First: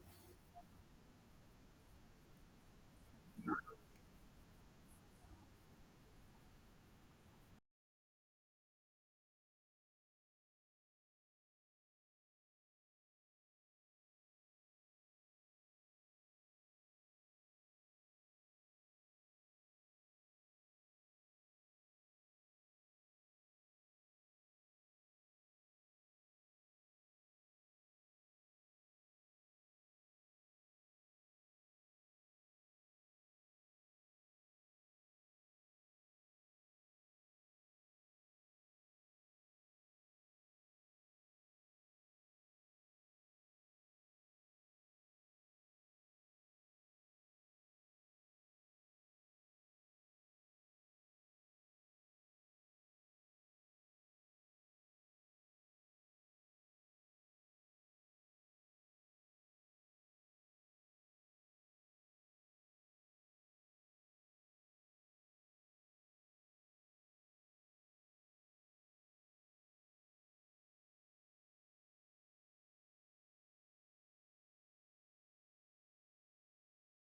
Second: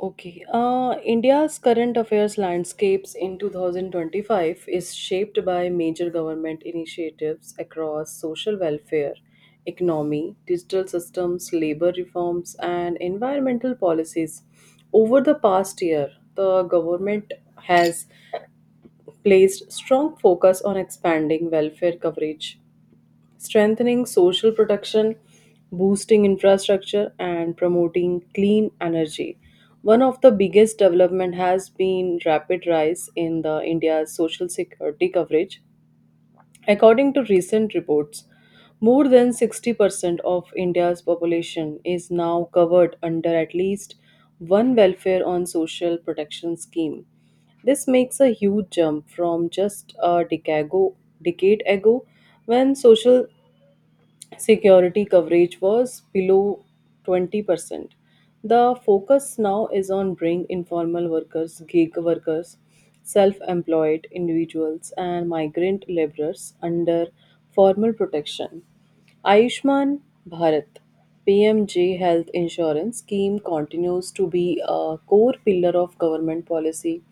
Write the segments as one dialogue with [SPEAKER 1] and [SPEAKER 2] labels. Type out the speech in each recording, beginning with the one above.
[SPEAKER 1] Okay. India's current affairs landscapes in 2025 is shaped by major government initiatives across social welfare, economy, digital systems, labor reforms, and environmental policies. Over the past year, the government has placed strong focus on expanding welfare coverage strengthening social protection, boosting infrastructure, and promoting clean energy. One of the biggest development has been rapid rise in the India's social security coverage. According to recent reports, more than 60% of India's population is now covered under at least one welfare on social protection scheme. This makes a huge jump from just a decade ago when social security coverage was below 20%. The focus now is on bringing informal workers, gig workers, self employed individuals, and migrant laborers under formal protection. Ayushman Bharat PMJ health insurance scheme continues to be a core pillar of government policy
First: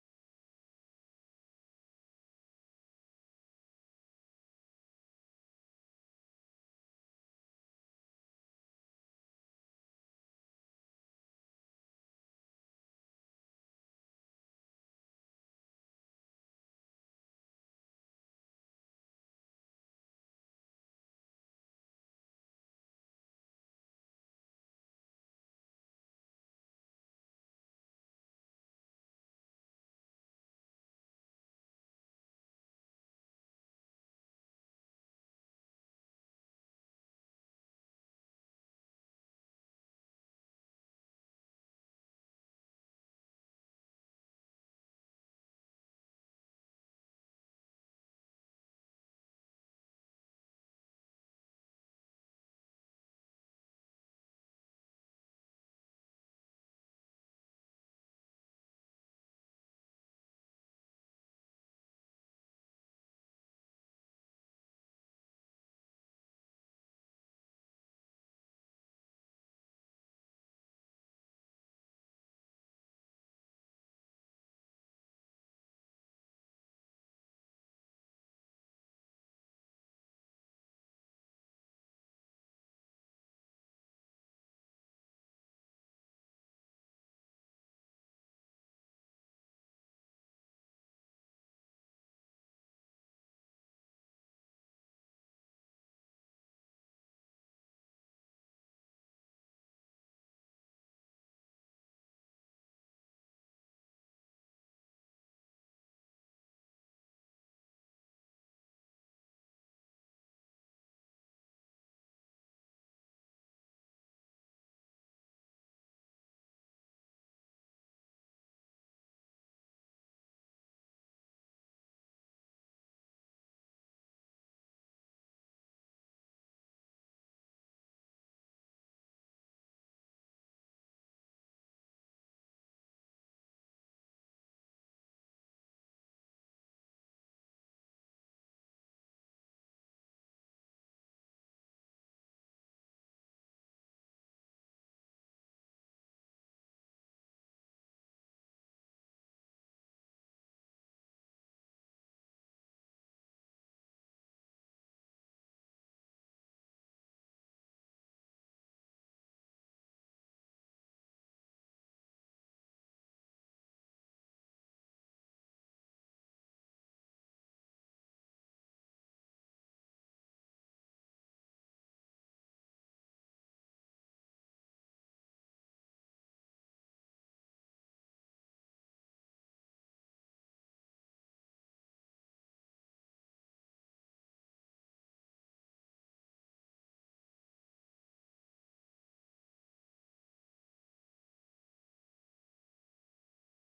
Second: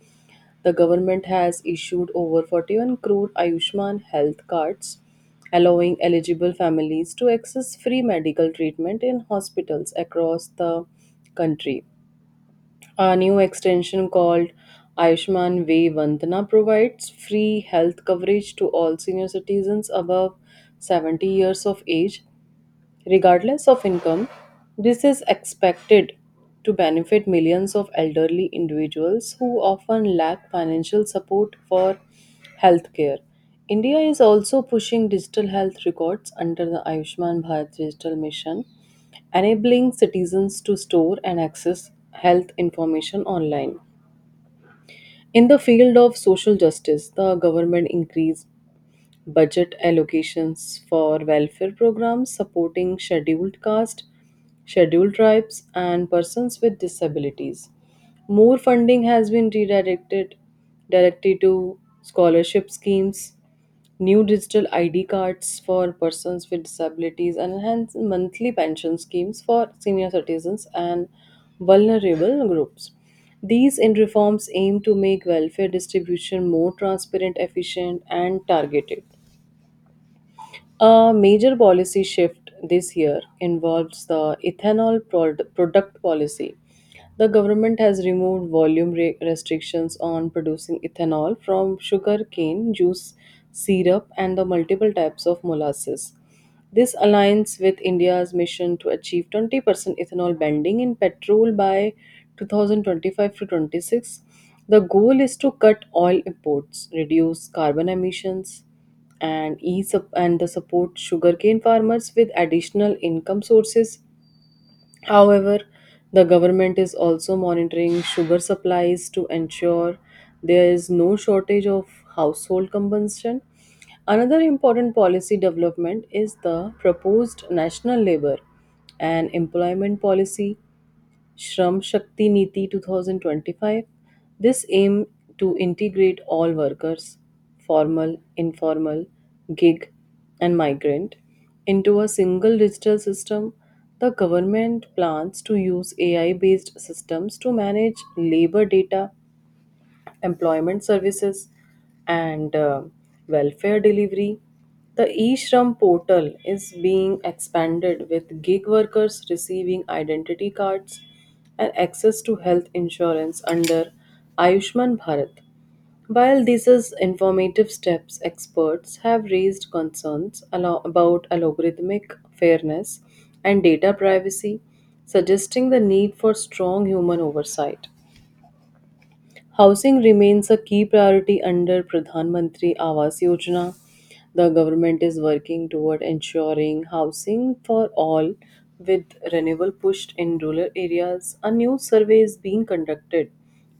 [SPEAKER 1] the government has issued over 41 crore Ayushman health cards, allowing eligible families to access free medical treatment in hospitals across the country. A new extension called Ayushman Vay Vandana provides free health coverage to all senior citizens above 70 years of age, regardless of income. This is expected to benefit millions of elderly individuals who often lack financial support for healthcare. India is also pushing digital health records under the Ayushman Bharat Digital Mission, enabling citizens to store and access health information online. In the field of social justice, the government increased budget allocations for welfare programs supporting scheduled caste, scheduled tribes, and persons with disabilities. More funding has been redirected directly to scholarship schemes, new digital ID cards for persons with disabilities, and enhanced monthly pension schemes for senior citizens and vulnerable groups. These in reforms aim to make welfare distribution more transparent, efficient, and targeted. A major policy shift this year involves the ethanol product policy. The government has removed volume restrictions on producing ethanol from sugar cane juice, syrup, and the multiple types of molasses. This aligns with India's mission to achieve 20% ethanol blending in petrol by 2025 to 26. The goal is to cut oil imports, reduce carbon emissions, and and the support sugarcane farmers with additional income sources. However, the government is also monitoring sugar supplies to ensure there is no shortage of household consumption. Another important policy development is the proposed national labor and employment policy Shram Shakti Niti 2025. This aim to integrate all workers, formal, informal, gig, and migrant, into a single digital system. The government plans to use AI based systems to manage labor data employment services, and welfare delivery. The eShram portal is being expanded with gig workers receiving identity cards and access to health insurance under Ayushman Bharat. While these is informative steps, experts have raised concerns about algorithmic fairness and data privacy, suggesting the need for strong human oversight. Housing remains a key priority under Pradhan Mantri Awas Yojana. The government is working toward ensuring housing for all with renewable pushed in rural areas. A new survey is being conducted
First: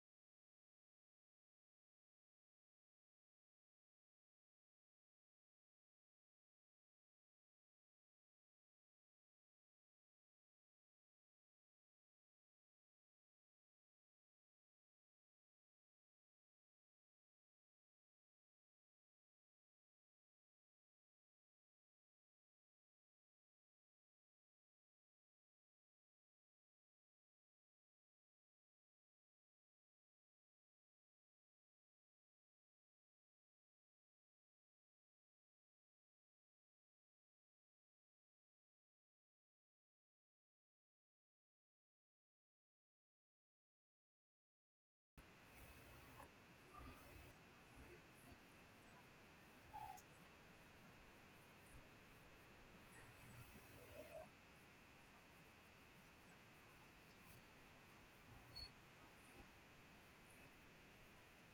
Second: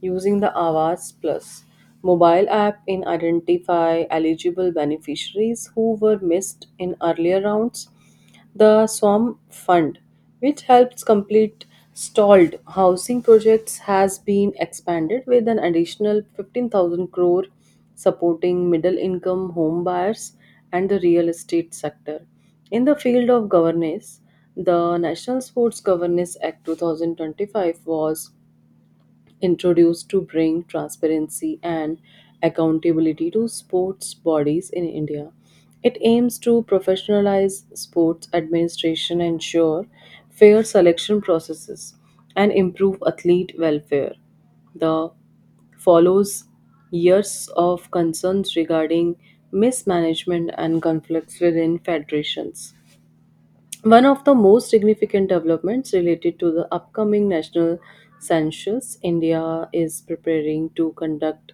[SPEAKER 1] using the Awas Plus mobile app in identify eligible beneficiaries who were missed in earlier rounds the Swam Fund, which helps complete stalled housing projects, has been expanded with an additional 15,000 crore supporting middle income home buyers and the real estate sector. In the field of governance, the National Sports Governance Act 2025 was introduced to bring transparency and accountability to sports bodies in India. It aims to professionalize sports administration, ensure fair selection processes, and improve athlete welfare. The follows years of concerns regarding mismanagement and conflicts within federations. One of the most significant developments related to the upcoming national census, India is preparing to conduct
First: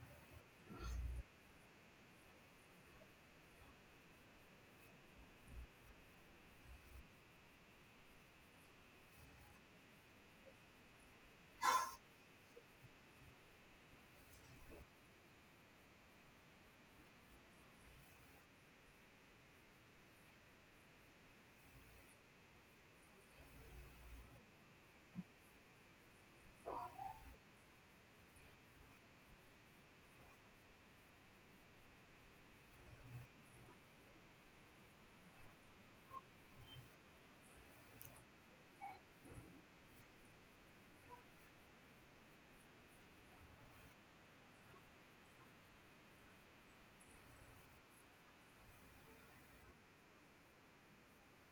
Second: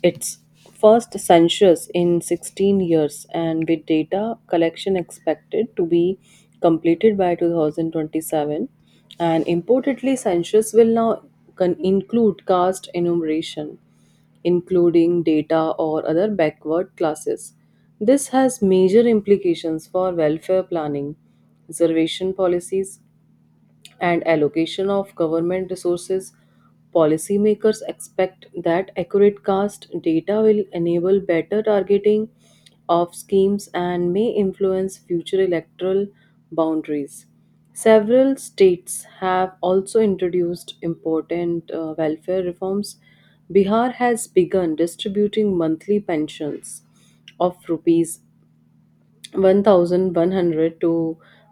[SPEAKER 1] its first census in 16 years and with data collection expected to be completed by 2027 and importantly census will now include caste enumeration including data or other backward classes. This has major implications for welfare planning, reservation policies, and allocation of government resources, policymakers expect that accurate caste data will enable better targeting of schemes and may influence future electoral boundaries. Several states have also introduced important welfare reforms. Bihar has begun distributing monthly pensions of rupees 1,100 to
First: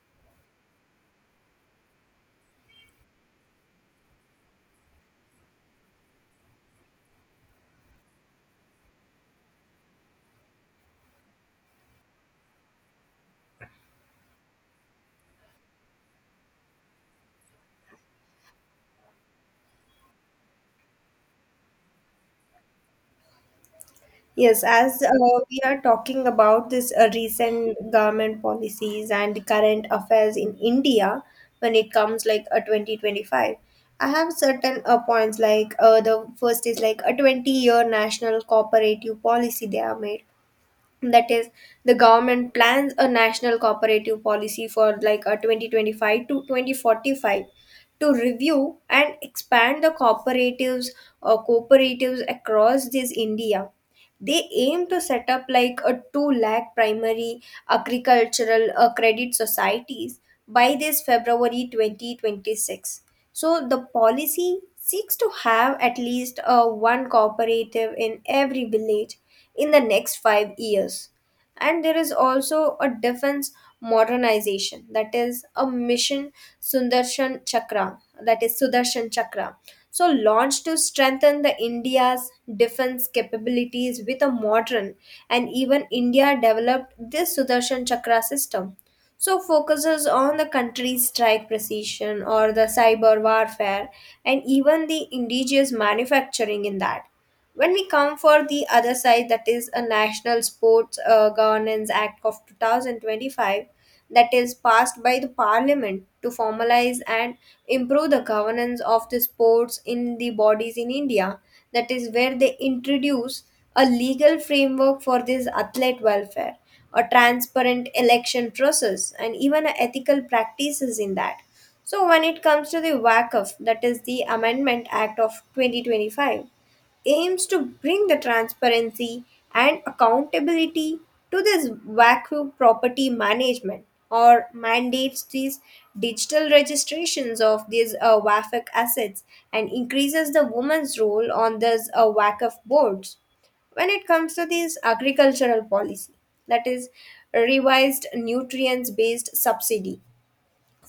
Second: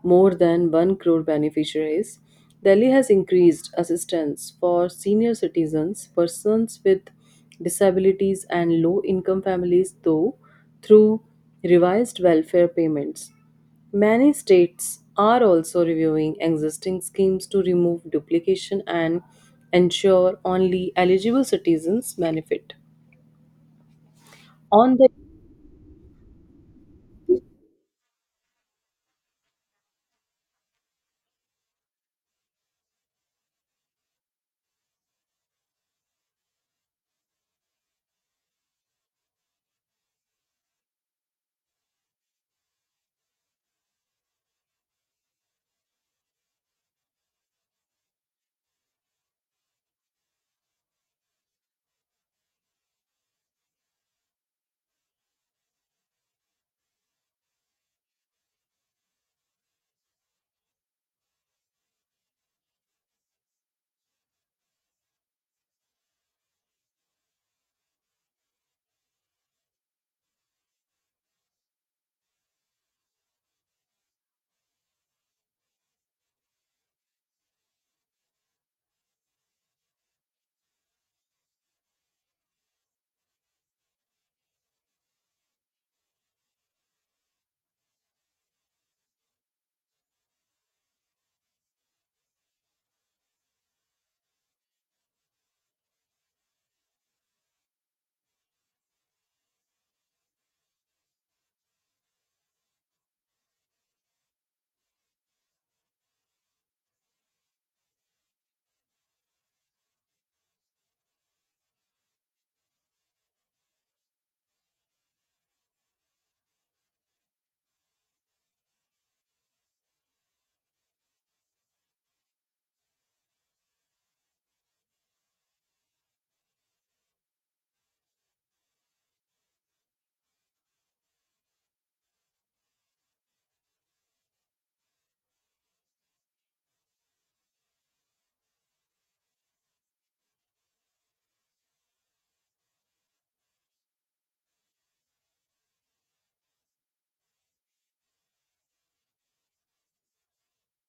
[SPEAKER 1] more than 1 crore beneficiaries. Delhi has increased assistance for senior citizens, persons with disabilities, and low income families, through revised welfare payments. Many states are also reviewing existing schemes to remove duplication and ensure only eligible citizens benefit.
[SPEAKER 2] Yes,
[SPEAKER 1] On
[SPEAKER 2] as
[SPEAKER 1] the
[SPEAKER 2] we are talking about this recent government policies and current affairs in India, when it comes like a 2025. I have certain points like the first is like a 20-year national cooperative policy they have made. That is, the government plans a national cooperative policy for like a 2025 to 2045 to review and expand the cooperatives across this India. They aim to set up like a 2 lakh primary agricultural credit societies by this February 2026. So the policy seeks to have at least one cooperative in every village in the next 5 years. And there is also a defense modernization, that is a mission Sundarshan Chakra that is Sudarshan Chakra, so launched to strengthen the India's defense capabilities with a modern, and even India developed this Sudarshan Chakra system. So focuses on the country's strike precision or the cyber warfare and even the indigenous manufacturing in that. When we come for the other side, that is a National Sports Governance Act of 2025 that is passed by the Parliament to formalize and improve the governance of the sports in the bodies in India. That is where they introduce a legal framework for this athlete welfare, a transparent election process, and even ethical practices in that. So when it comes to the WACF, that is the Amendment Act of 2025, aims to bring the transparency and accountability to this vacuum property management, or mandates these digital registrations of these WAFIC assets and increases the woman's role on these WACF boards. When it comes to this agricultural policy, that is revised nutrients based subsidy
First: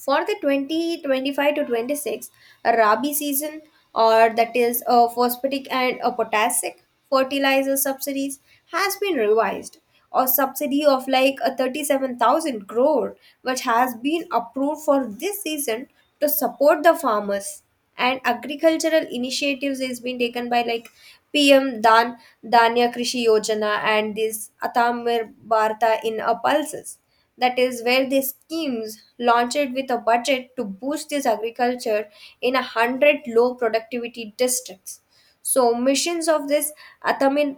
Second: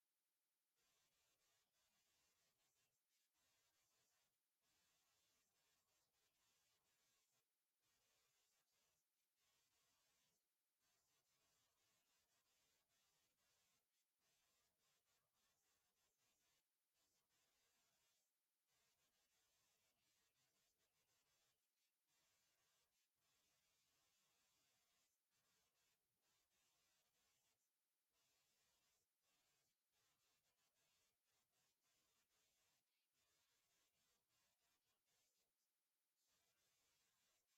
[SPEAKER 2] for the 2025 to 26 Rabi season, or that is a phosphatic and a potassic fertilizer subsidies, has been revised. A subsidy of like a 37,000 crore, which has been approved for this season to support the farmers and agricultural initiatives, is being taken by like PM Dan Danya Krishi Yojana and this Atamir Bharta in a pulses. That is where these schemes launched with a budget to boost this agriculture in a hundred low productivity districts. So missions of this Atamir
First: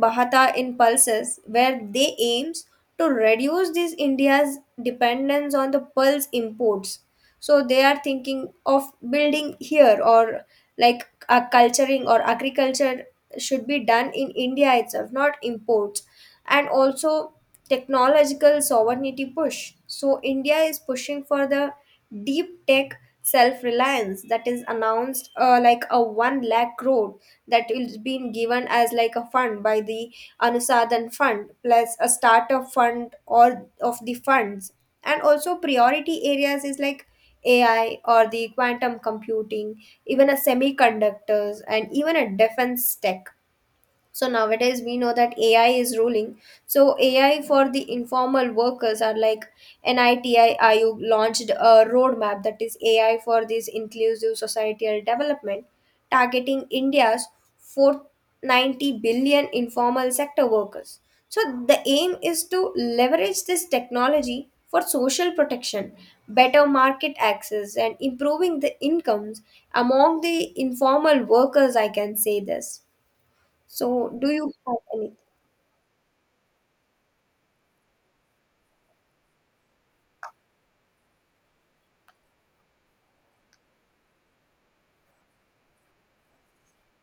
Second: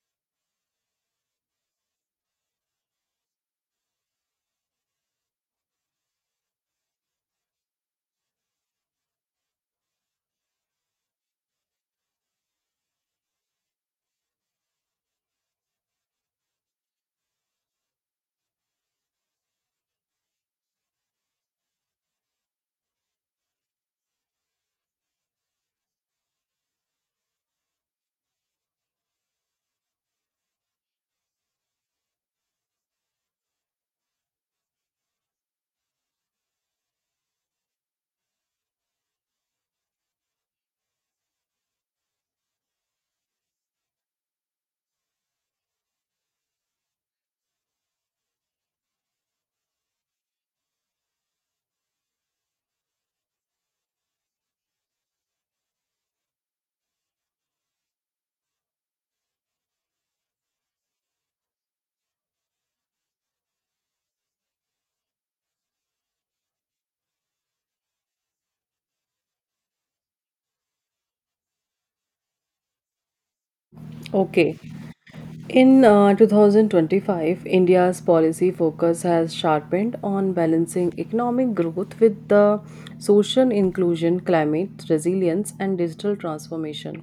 [SPEAKER 2] Bharta in pulses, where they aims to reduce this India's dependence on the pulse imports, so they are thinking of building here or like a culturing or agriculture should be done in India itself, not imports. And also technological sovereignty push. So, India is pushing for the deep tech self reliance, that is announced like a 1 lakh crore that is being given as like a fund by the Anusadhan fund plus a startup fund or of the funds. And also priority areas is like AI or the quantum computing, even a semiconductors and even a defense tech. So nowadays we know that AI is ruling. So AI for the informal workers are like Niti IU launched a roadmap, that is AI for this inclusive societal development, targeting India's 490 billion informal sector workers. So the aim is to leverage this technology for social protection, better market access, and improving the incomes among the informal workers, I can say this. So, do you
[SPEAKER 1] Okay.
[SPEAKER 2] have any?
[SPEAKER 1] In 2025, India's policy focus has sharpened on balancing economic growth with the social inclusion, climate resilience, and digital transformation.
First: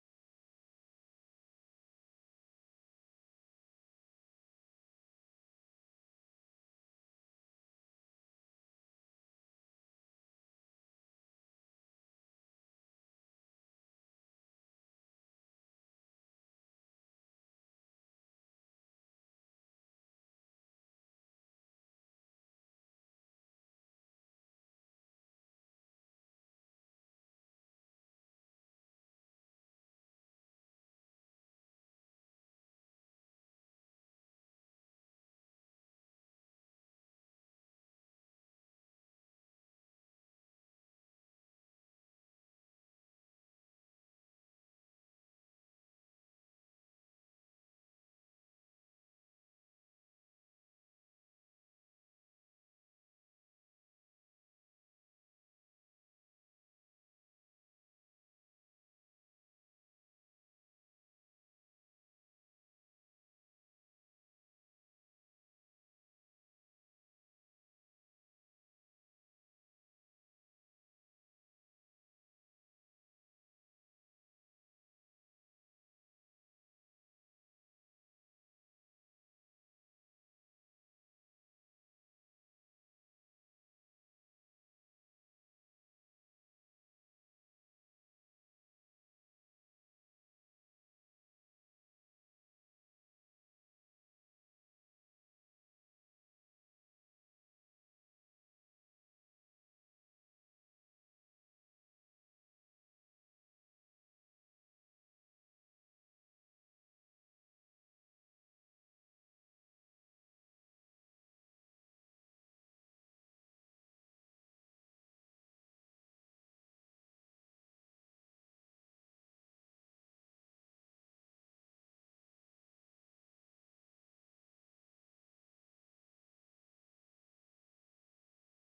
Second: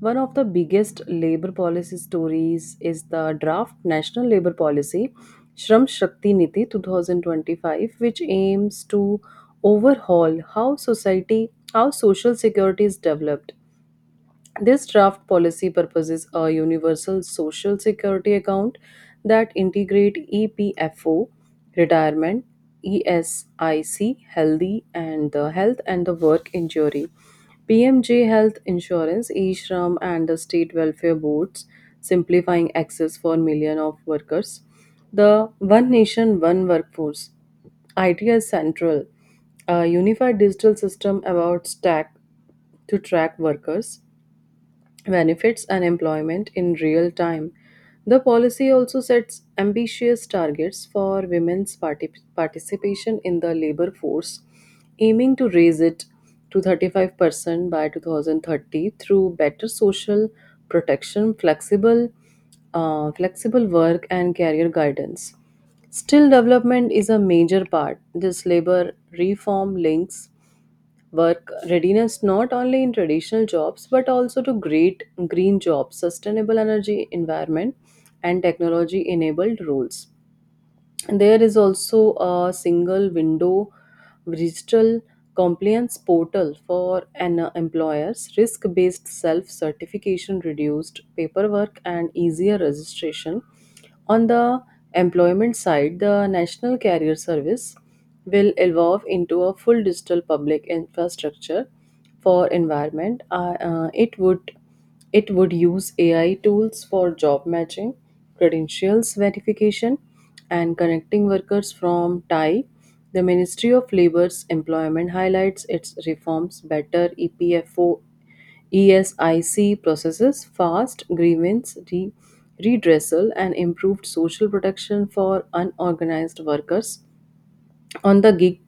[SPEAKER 1] One of the biggest labor policy stories is the draft National Labor Policy, Shram Shakti Niti 2025, which aims to overhaul how society, how social security is developed this draft policy proposes a universal social security account that integrate EPFO, retirement, ESIC, healthy and the health and the work injury, PMJ health insurance, ESHRAM and the state welfare boards, simplifying access for million of workers. The One Nation One Workforce idea central. A unified digital system about stack to track workers benefits and employment in real time. The policy also sets ambitious targets for women's participation in the labor force, aiming to raise it to 35% by 2030 through better social protection, flexible work, and career guidance. Still, development is a major part. This labor reform links work readiness not only in traditional jobs but also to great green jobs sustainable energy environment and technology enabled roles there is also a single window digital compliance portal for an employer's risk based self certification, reduced paperwork, and easier registration. On the employment side, the National Career Service will evolve into a full digital public infrastructure for environment. It would use AI tools for job matching, credentials verification, and connecting workers from Thai. The Ministry of Labor's employment highlights its reforms better EPFO ESIC processes, fast grievance redressal, and improved social protection for unorganized workers. On the gig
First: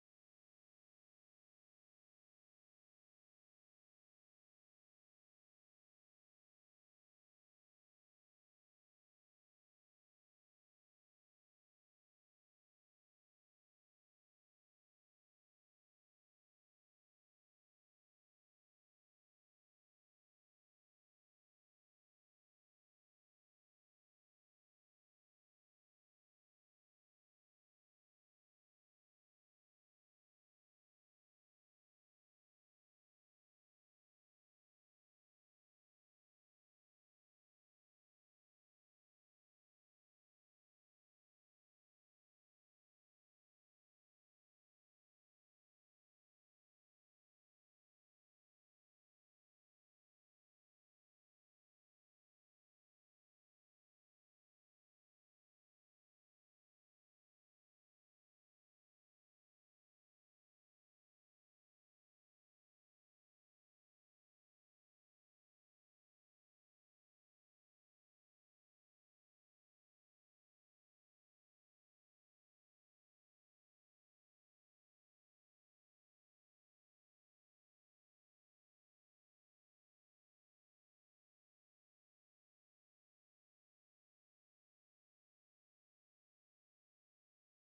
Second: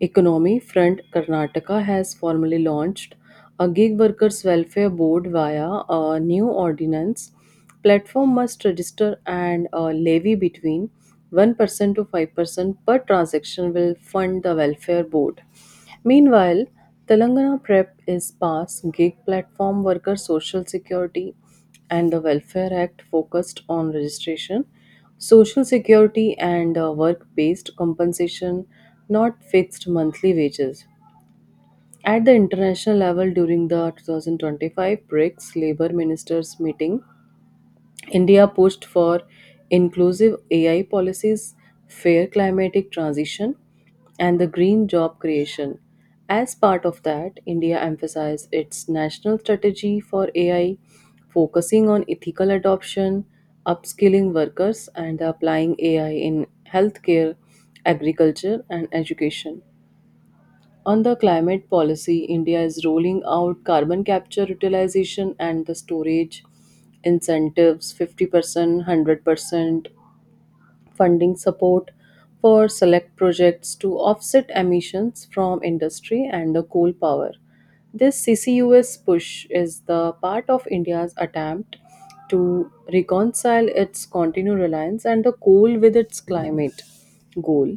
[SPEAKER 1] economy front, Karnataka has formally launched a gig workers welfare board via a new ordinance. Platform must register and levy between 1% to 5% per transaction will fund the welfare board. Meanwhile, Telangana PrEP is PASS, Gig Platform Worker Social Security and the Welfare Act focused on registration, social security, and work based compensation, not fixed monthly wages. At the international level during the 2025 BRICS Labour Ministers meeting, India pushed for inclusive AI policies, fair climatic transition, and the green job creation. As part of that, India emphasized its national strategy for AI, focusing on ethical adoption, upskilling workers, and applying AI in healthcare, agriculture, and education. On the climate policy, India is rolling out carbon capture utilization and the storage incentives 50%, 100%, funding support for select projects to offset emissions from industry and the coal power. This CCUS push is the part of India's attempt to reconcile its continued reliance and the coal with its climate goal.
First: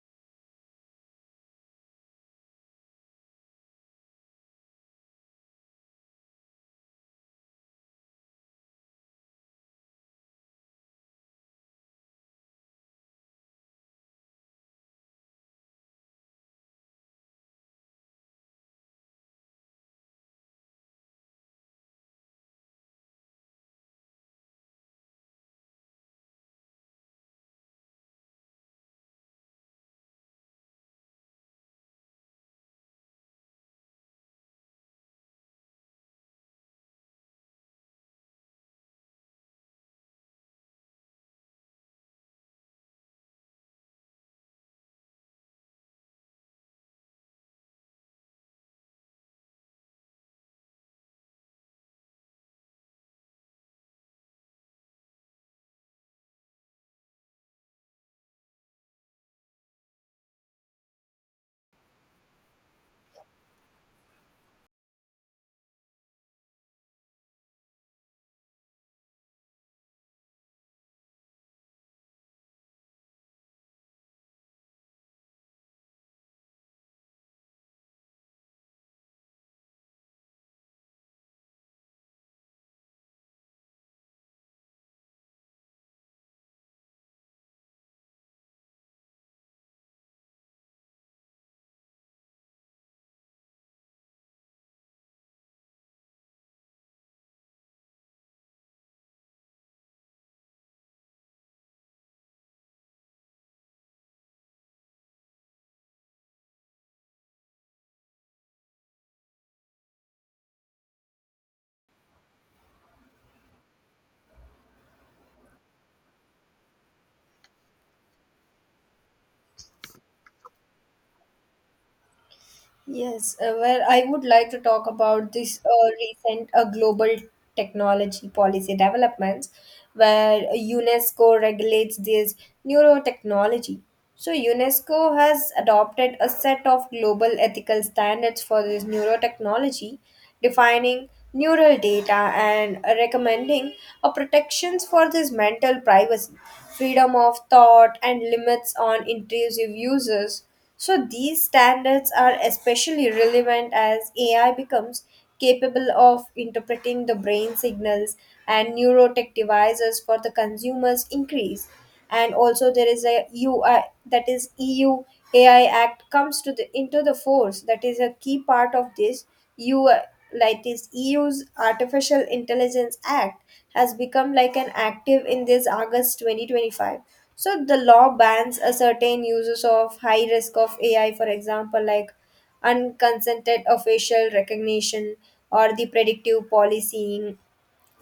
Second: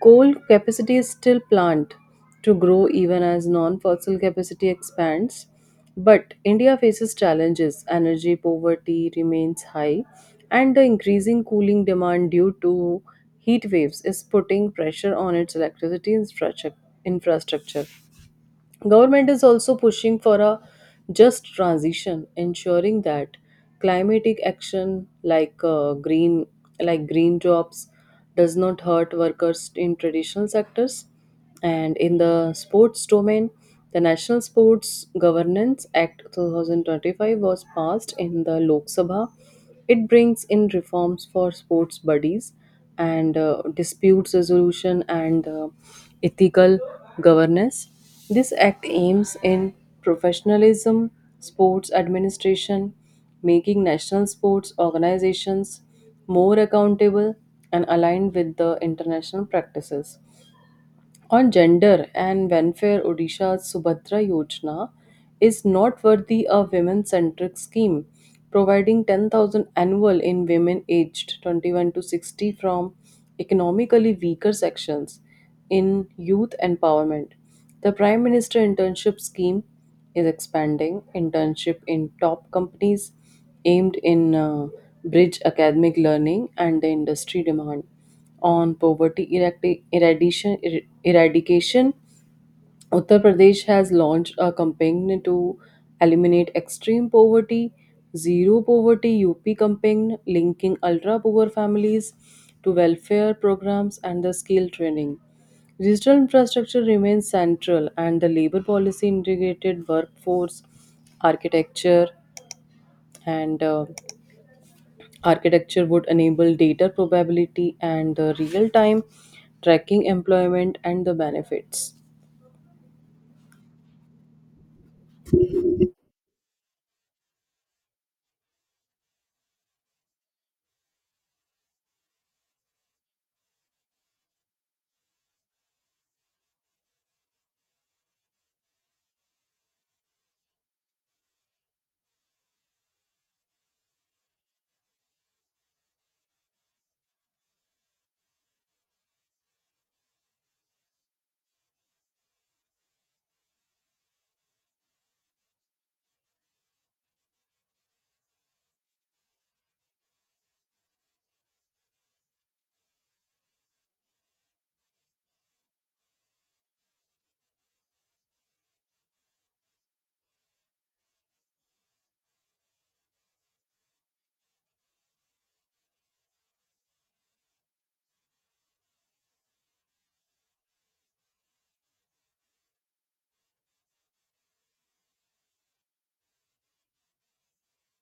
[SPEAKER 1] Coal capacity is still planned to grow even as non fossil capacity expands, but India faces challenges. Energy poverty remains high, and the increasing cooling demand due to heat waves is putting pressure on its electricity infrastructure. Government is also pushing for a just transition, ensuring that climatic action like green jobs does not hurt workers in traditional sectors. And in the sports domain, the National Sports Governance Act 2025 was passed in the Lok Sabha it brings in reforms for sports buddies and dispute resolution and ethical governance. This act aims in professionalism, sports administration, making national sports organizations more accountable and aligned with the international practices on gender and welfare, Odisha's Subhadra Yojana is noteworthy a women centric scheme providing 10,000 annual in women aged 21 to 60 from economically weaker sections in youth empowerment. The Prime Minister Internship Scheme is expanding internship in top companies aimed in bridge academic learning and the industry demand on poverty eradication, Uttar Pradesh has launched a campaign to eliminate extreme poverty, zero poverty UP campaign, linking ultra poor families to welfare programs and the skill training. Digital infrastructure remains central, and the labor policy integrated workforce architecture and Architecture would enable data probability and real time tracking employment and the benefits.
[SPEAKER 2] Yes, well, I would like to talk about this recent global technology policy developments where UNESCO regulates this neurotechnology. So, UNESCO has adopted a set of global ethical standards for this neurotechnology, defining neural data and recommending a protections for this mental privacy, freedom of thought, and limits on intrusive uses. So these standards are especially relevant as AI becomes capable of interpreting the brain signals and neurotech devices for the consumers increase. And also there is a UI, that is EU AI Act comes to the into the force, that is a key part of this UI, like this EU's Artificial Intelligence Act has become like an active in this August 2025. So the law bans a certain uses of high risk of AI, for example, like unconsented facial recognition or the predictive policing.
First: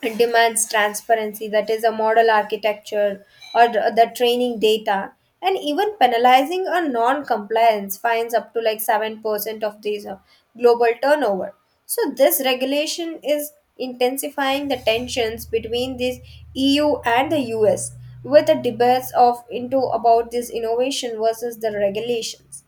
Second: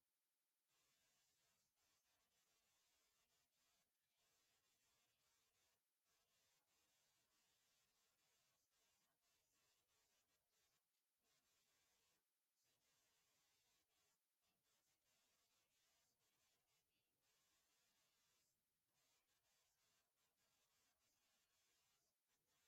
[SPEAKER 2] It demands transparency, that is, a model architecture or the training data. And even penalizing a non compliance fines up to like 7% of these global turnover. So, this regulation is intensifying the tensions between this EU and the US with the debates of into about this innovation versus the regulations.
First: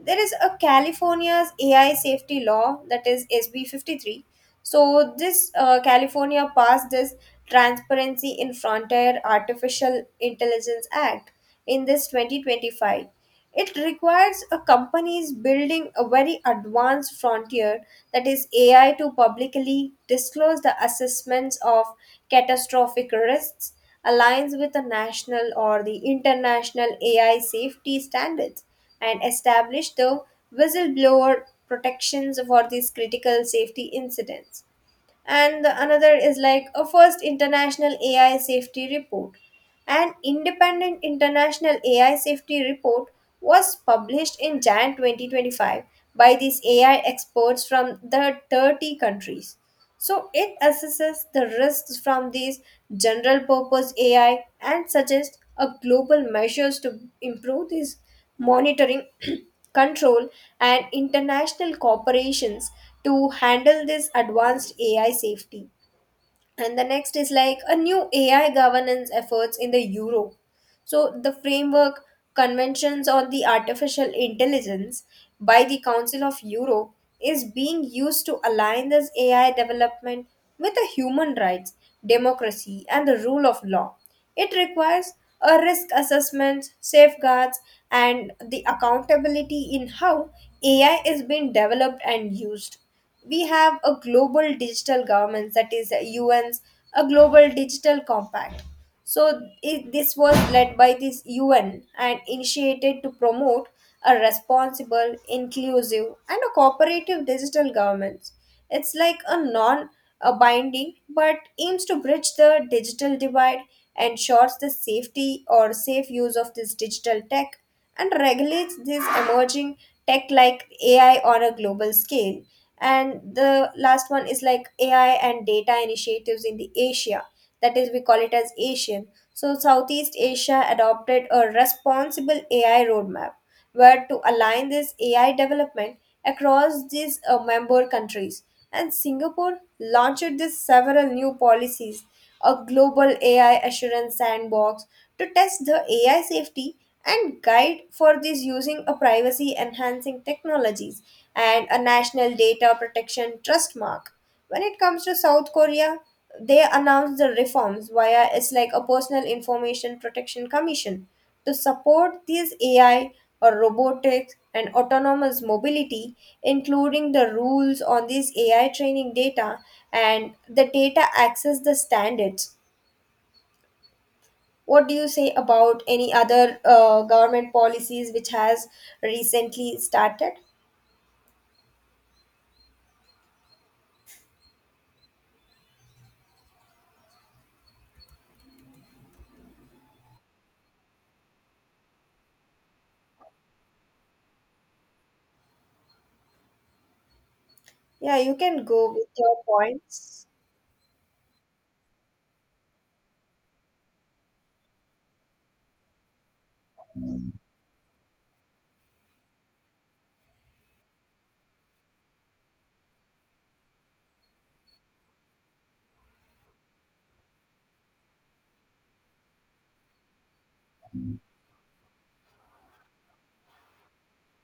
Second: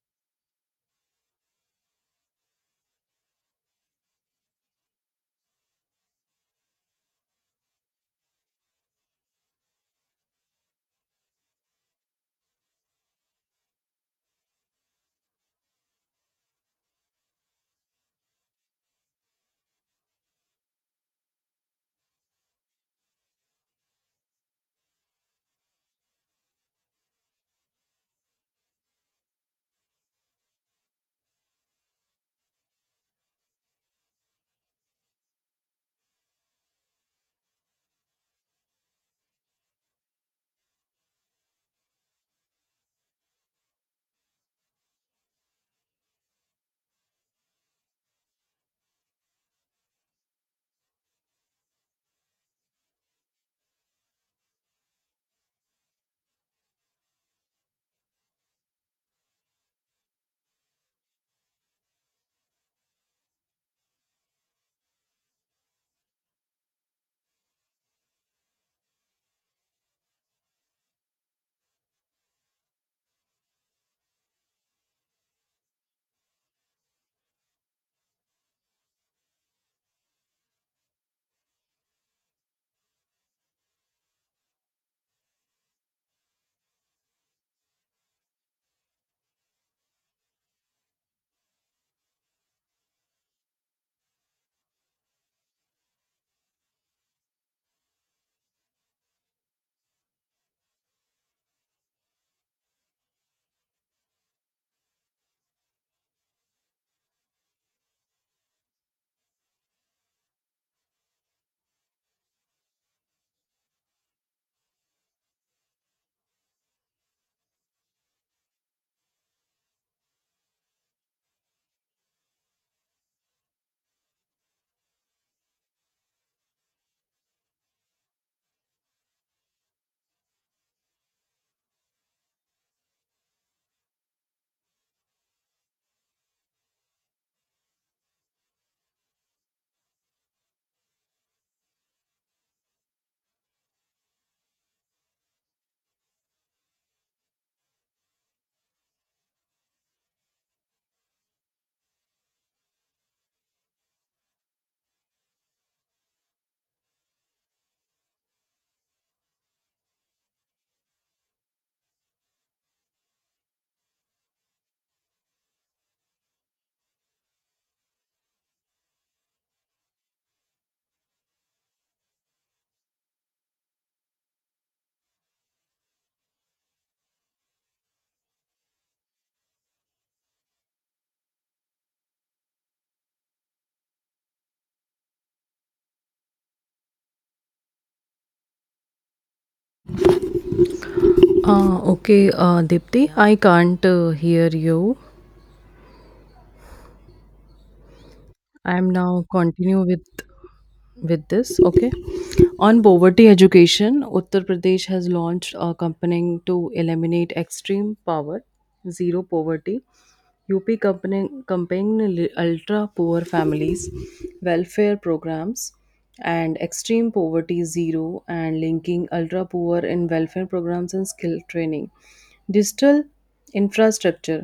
[SPEAKER 2] There is a California's AI safety law, that is SB 53. So this California passed this Transparency in Frontier Artificial Intelligence Act in this 2025. It requires a companies building a very advanced frontier, that is AI, to publicly disclose the assessments of catastrophic risks, aligns with the national or the international AI safety standards, and establish the whistleblower protections for these critical safety incidents. And the another is like a first international AI safety report. An independent international AI safety report was published in Jan 2025 by these AI experts from the 30 countries. So it assesses the risks from these general purpose AI and suggests a global measures to improve this monitoring control, and international corporations to handle this advanced AI safety. And the next is like a new AI governance efforts in the Europe. So, the framework Conventions on the Artificial Intelligence by the Council of Europe is being used to align this AI development with the human rights, democracy, and the rule of law. It requires a risk assessment, safeguards, and the accountability in how AI is being developed and used. We have a global digital governance, that is, UN's, a global digital compact. So it, this was led by this UN and initiated to promote a responsible, inclusive, and a cooperative digital governance. It's like a non a binding, but aims to bridge the digital divide, ensures the safety or safe use of this digital tech, and regulates this emerging tech like AI on a global scale. And the last one is like AI and data initiatives in the Asia. That is, we call it as Asian. So Southeast Asia adopted a responsible AI roadmap were to align this AI development across these member countries. And Singapore launched this several new policies, a global AI assurance sandbox to test the AI safety and guide for this using a privacy enhancing technologies and a national data protection trust mark. When it comes to South Korea, they announced the reforms via it's like a personal information protection commission to support these AI or robotics and autonomous mobility, including the rules on these AI training data and the data access the standards. What do you say about any other government policies which has recently started?
[SPEAKER 1] Okay, Dipti, I can't hear you.
[SPEAKER 2] Yeah, you can
[SPEAKER 1] I'm
[SPEAKER 2] go with
[SPEAKER 1] now
[SPEAKER 2] your
[SPEAKER 1] continue with
[SPEAKER 2] points.
[SPEAKER 1] with this. Okay. On poverty education, Uttar Pradesh has launched a campaign to eliminate extreme poverty, zero poverty. UP campaign ultra poor families, welfare programs, and extreme poverty zero, and linking ultra poor in welfare programs and skill training. Digital infrastructure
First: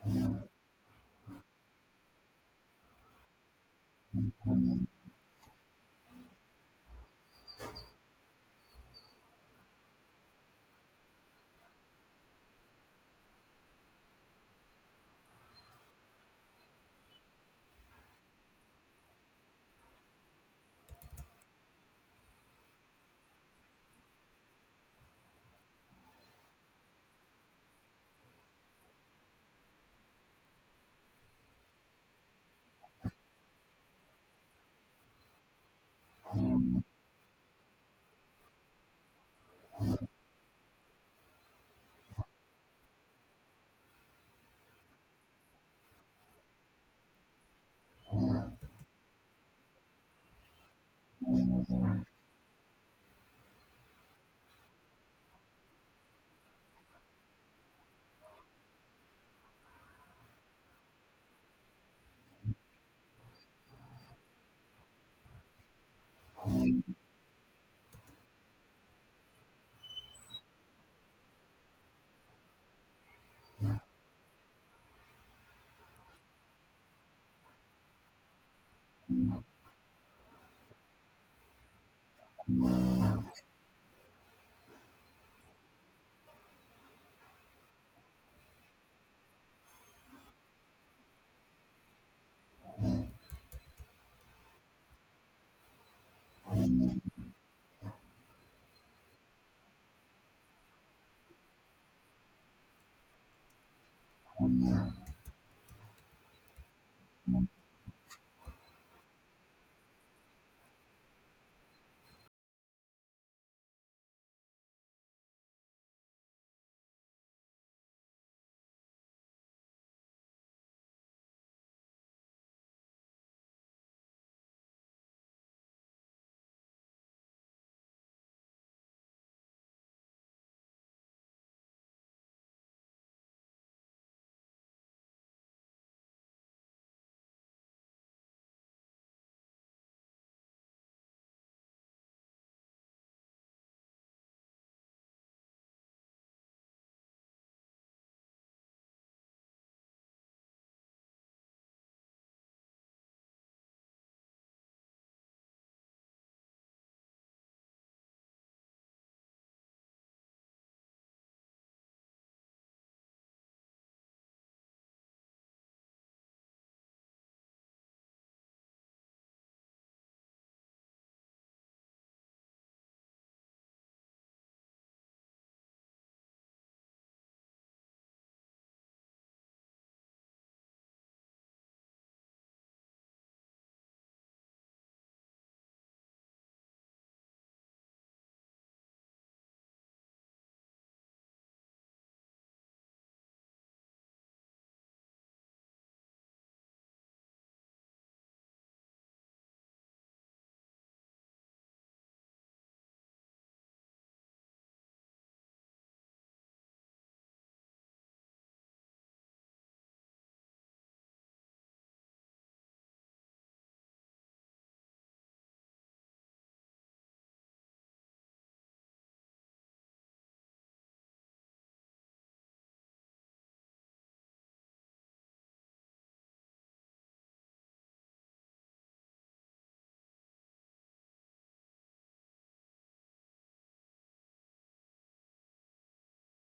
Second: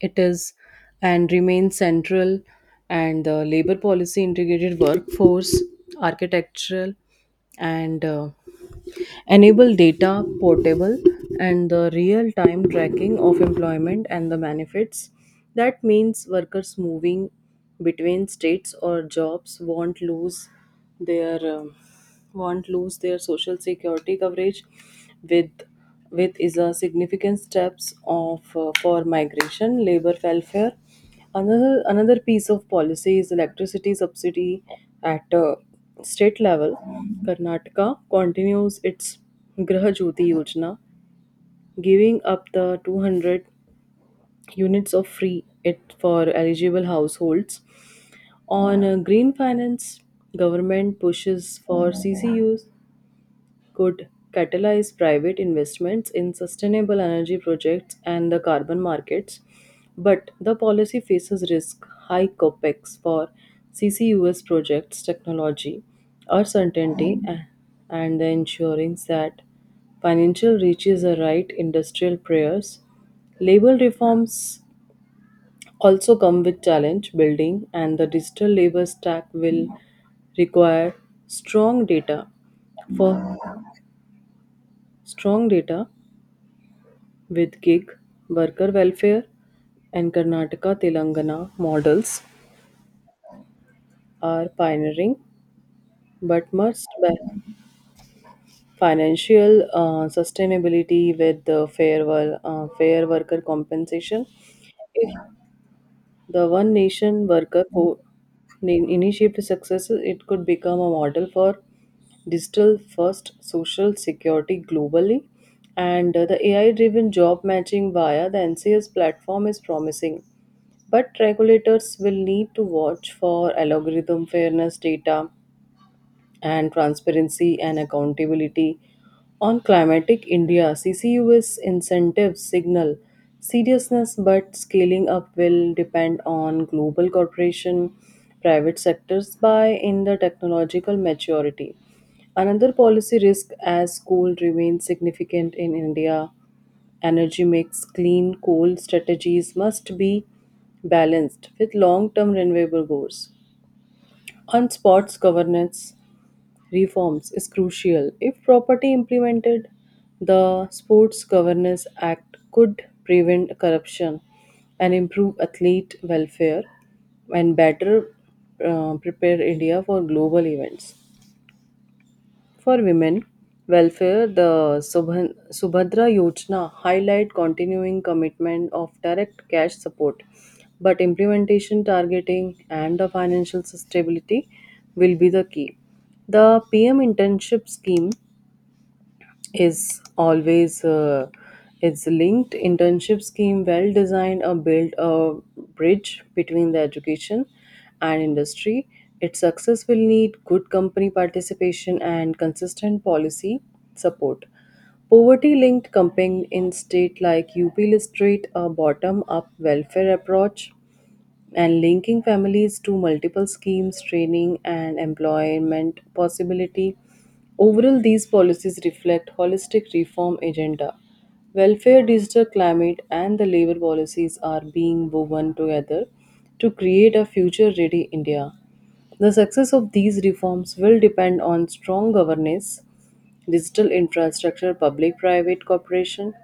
[SPEAKER 1] it is and remains central, and the labor policy, integrated workforce, architectural, and enable data portable and the real time tracking of employment and the benefits that means workers moving between states or jobs won't lose their social security coverage with with is a significant steps of for migration labor welfare Another piece of policy is electricity subsidy at state level. Karnataka continues its Graha Jyoti Yojana, giving up the 200 units of free it for eligible households. On green finance, government pushes for CCUs could catalyze private investments in sustainable energy projects and the carbon markets, but the policy faces risk high capex for CCUS projects, technology, uncertainty, and the ensuring that financial reaches the right industrial prayers. Labor reforms also come with challenge building, and the digital labor stack will require strong data for Strong data with gig, worker welfare, and Karnataka Telangana models are pioneering, but must balance financial sustainability with the fair worker compensation. If the One Nation initiative successes, it could become a model for digital first social security globally. And the AI driven job matching via the NCS platform is promising. But regulators will need to watch for algorithm fairness data, and transparency and accountability on climatic India. CCUS incentives signal seriousness, but scaling up will depend on global corporation, private sectors by in the technological maturity. Another policy risk as coal remains significant in India energy mix, clean coal strategies must be balanced with long term renewable goals. On sports governance, reforms is crucial. If properly implemented, the Sports Governance Act could prevent corruption and improve athlete welfare and better prepare India for global events. For women welfare, the Subhan- Subhadra Yojana highlight continuing commitment of direct cash support, but implementation, targeting, and the financial stability will be the key. The PM internship scheme is always it's linked internship scheme well designed or built a bridge between the education and industry its success will need good company participation and consistent policy support poverty linked campaign in state like up illustrate a bottom up welfare approach and linking families to multiple schemes, training, and employment possibility. Overall, these policies reflect holistic reform agenda. Welfare, digital climate, and the labor policies are being woven together to create a future-ready India. The success of these reforms will depend on strong governance, digital infrastructure, public private cooperation,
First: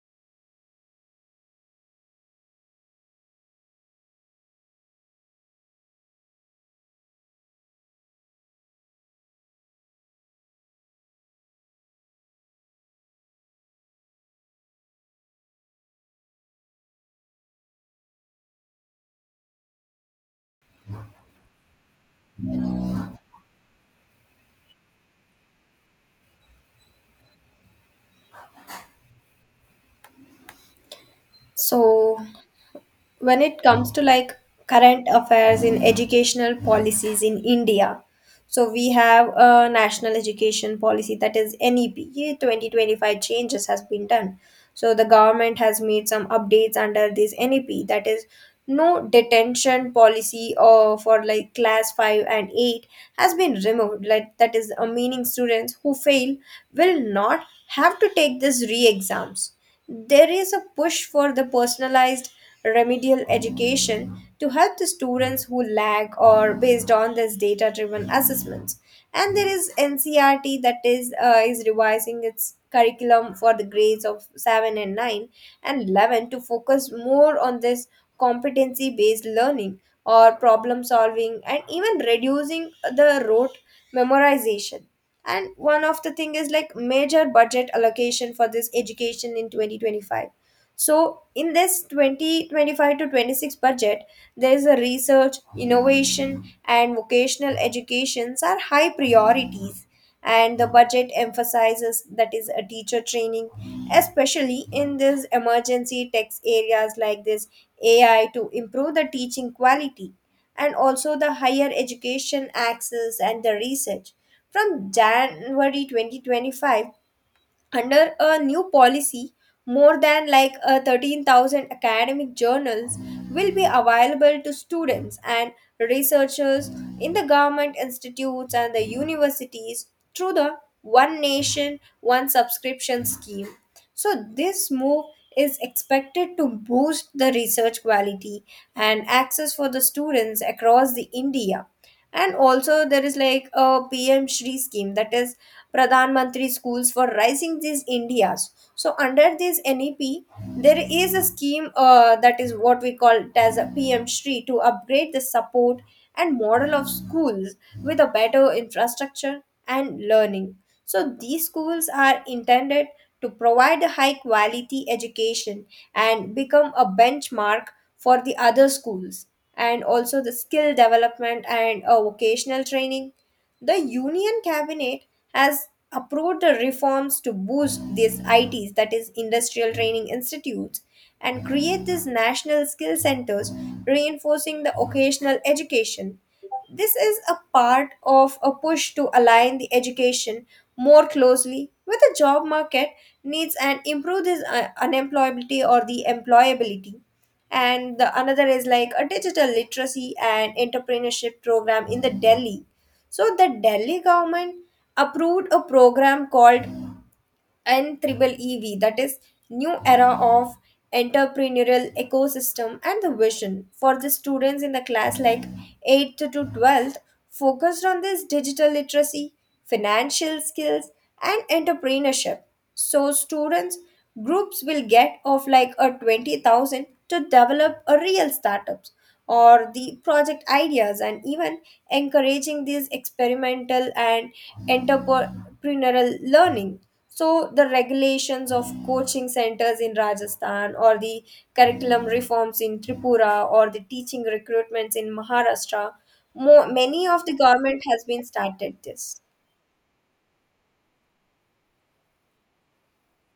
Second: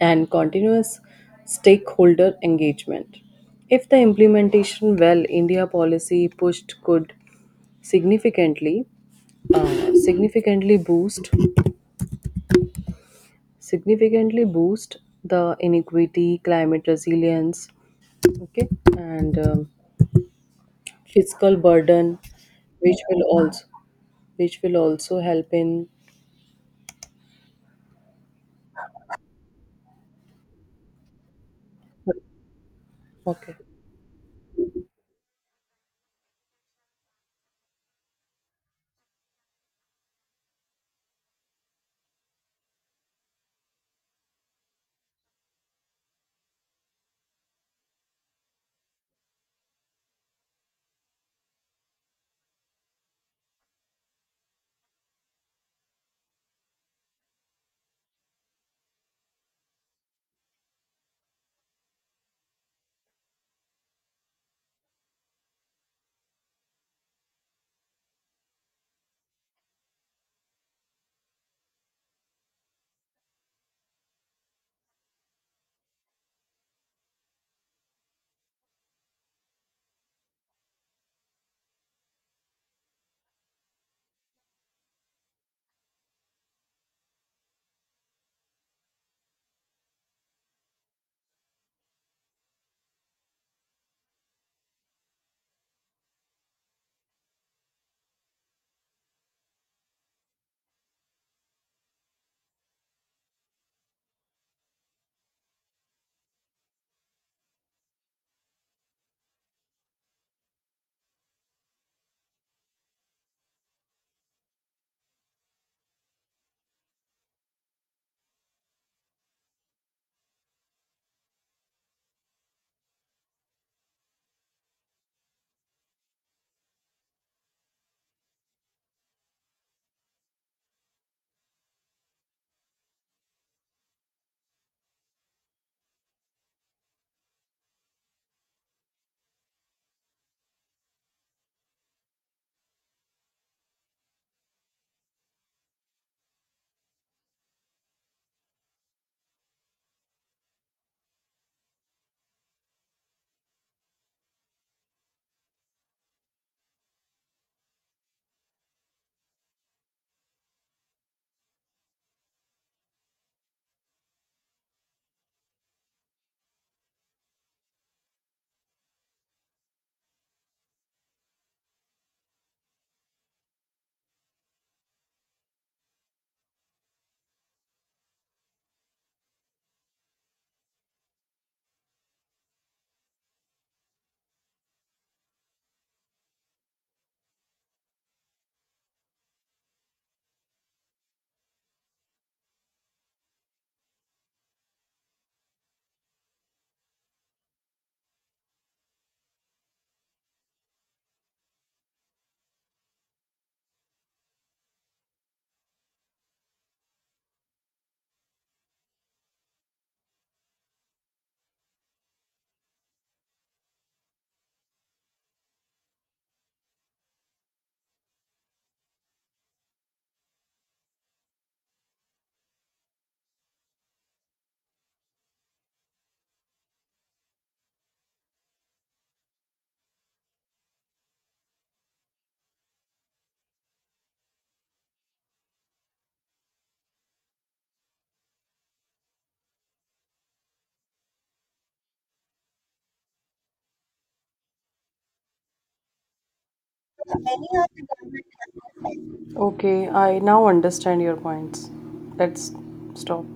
[SPEAKER 1] and continuous stakeholder engagement. If the implementation well, India policy pushed could significantly uh, significantly boost significantly boost the inequity, climate resilience, okay, and fiscal burden, which will also which will also help in
[SPEAKER 2] So when
[SPEAKER 1] okay.
[SPEAKER 2] it comes to like current affairs in educational policies in India, so we have a national education policy, that is NEP 2025. Changes has been done, so the government has made some updates under this NEP. That is no detention policy or for like class 5 and 8 has been removed, like that is a meaning students who fail will not have to take this re-exams. There is a push for the personalized remedial education to help the students who lag or based on this data driven assessments. And there is NCRT, that is revising its curriculum for the grades of 7 and 9 and 11 to focus more on this competency based learning or problem solving, and even reducing the rote memorization. And one of the thing is like major budget allocation for this education in 2025. So, in this 2025 to 26 budget, there is a research, innovation, and vocational educations are high priorities. And the budget emphasizes that is a teacher training, especially in these emergency text areas like this AI to improve the teaching quality, and also the higher education access and the research. From January 2025, under a new policy, more than like 13,000 academic journals will be available to students and researchers in the government institutes and the universities through the One Nation, One Subscription scheme. So, this move is expected to boost the research quality and access for the students across the India. And also there is like a PM Shri scheme, that is Pradhan Mantri Schools for Rising these Indias. So under this NEP, there is a scheme that is what we call it as a PM Shri to upgrade the support and model of schools with a better infrastructure and learning. So these schools are intended to provide a high quality education and become a benchmark for the other schools. And also the skill development and vocational training. The Union Cabinet has approved the reforms to boost these ITs, that is, Industrial Training Institutes, and create these national skill centers, reinforcing the occasional education. This is a part of a push to align the education more closely with the job market needs and improve this unemployability or the employability. And the another is like a digital literacy and entrepreneurship program in the Delhi. So the Delhi government approved a program called and Triple EV, that is new era of entrepreneurial ecosystem and the vision for the students in the class like 8th to 12th, focused on this digital literacy, financial skills and entrepreneurship. So students groups will get of like a 20,000 to develop a real startups or the project ideas, and even encouraging these experimental and entrepreneurial learning. So the regulations of coaching centers in Rajasthan, or the curriculum reforms in Tripura, or the teaching recruitments in Maharashtra, many of the government has been started this.
[SPEAKER 1] Okay, I now understand your points. Let's stop.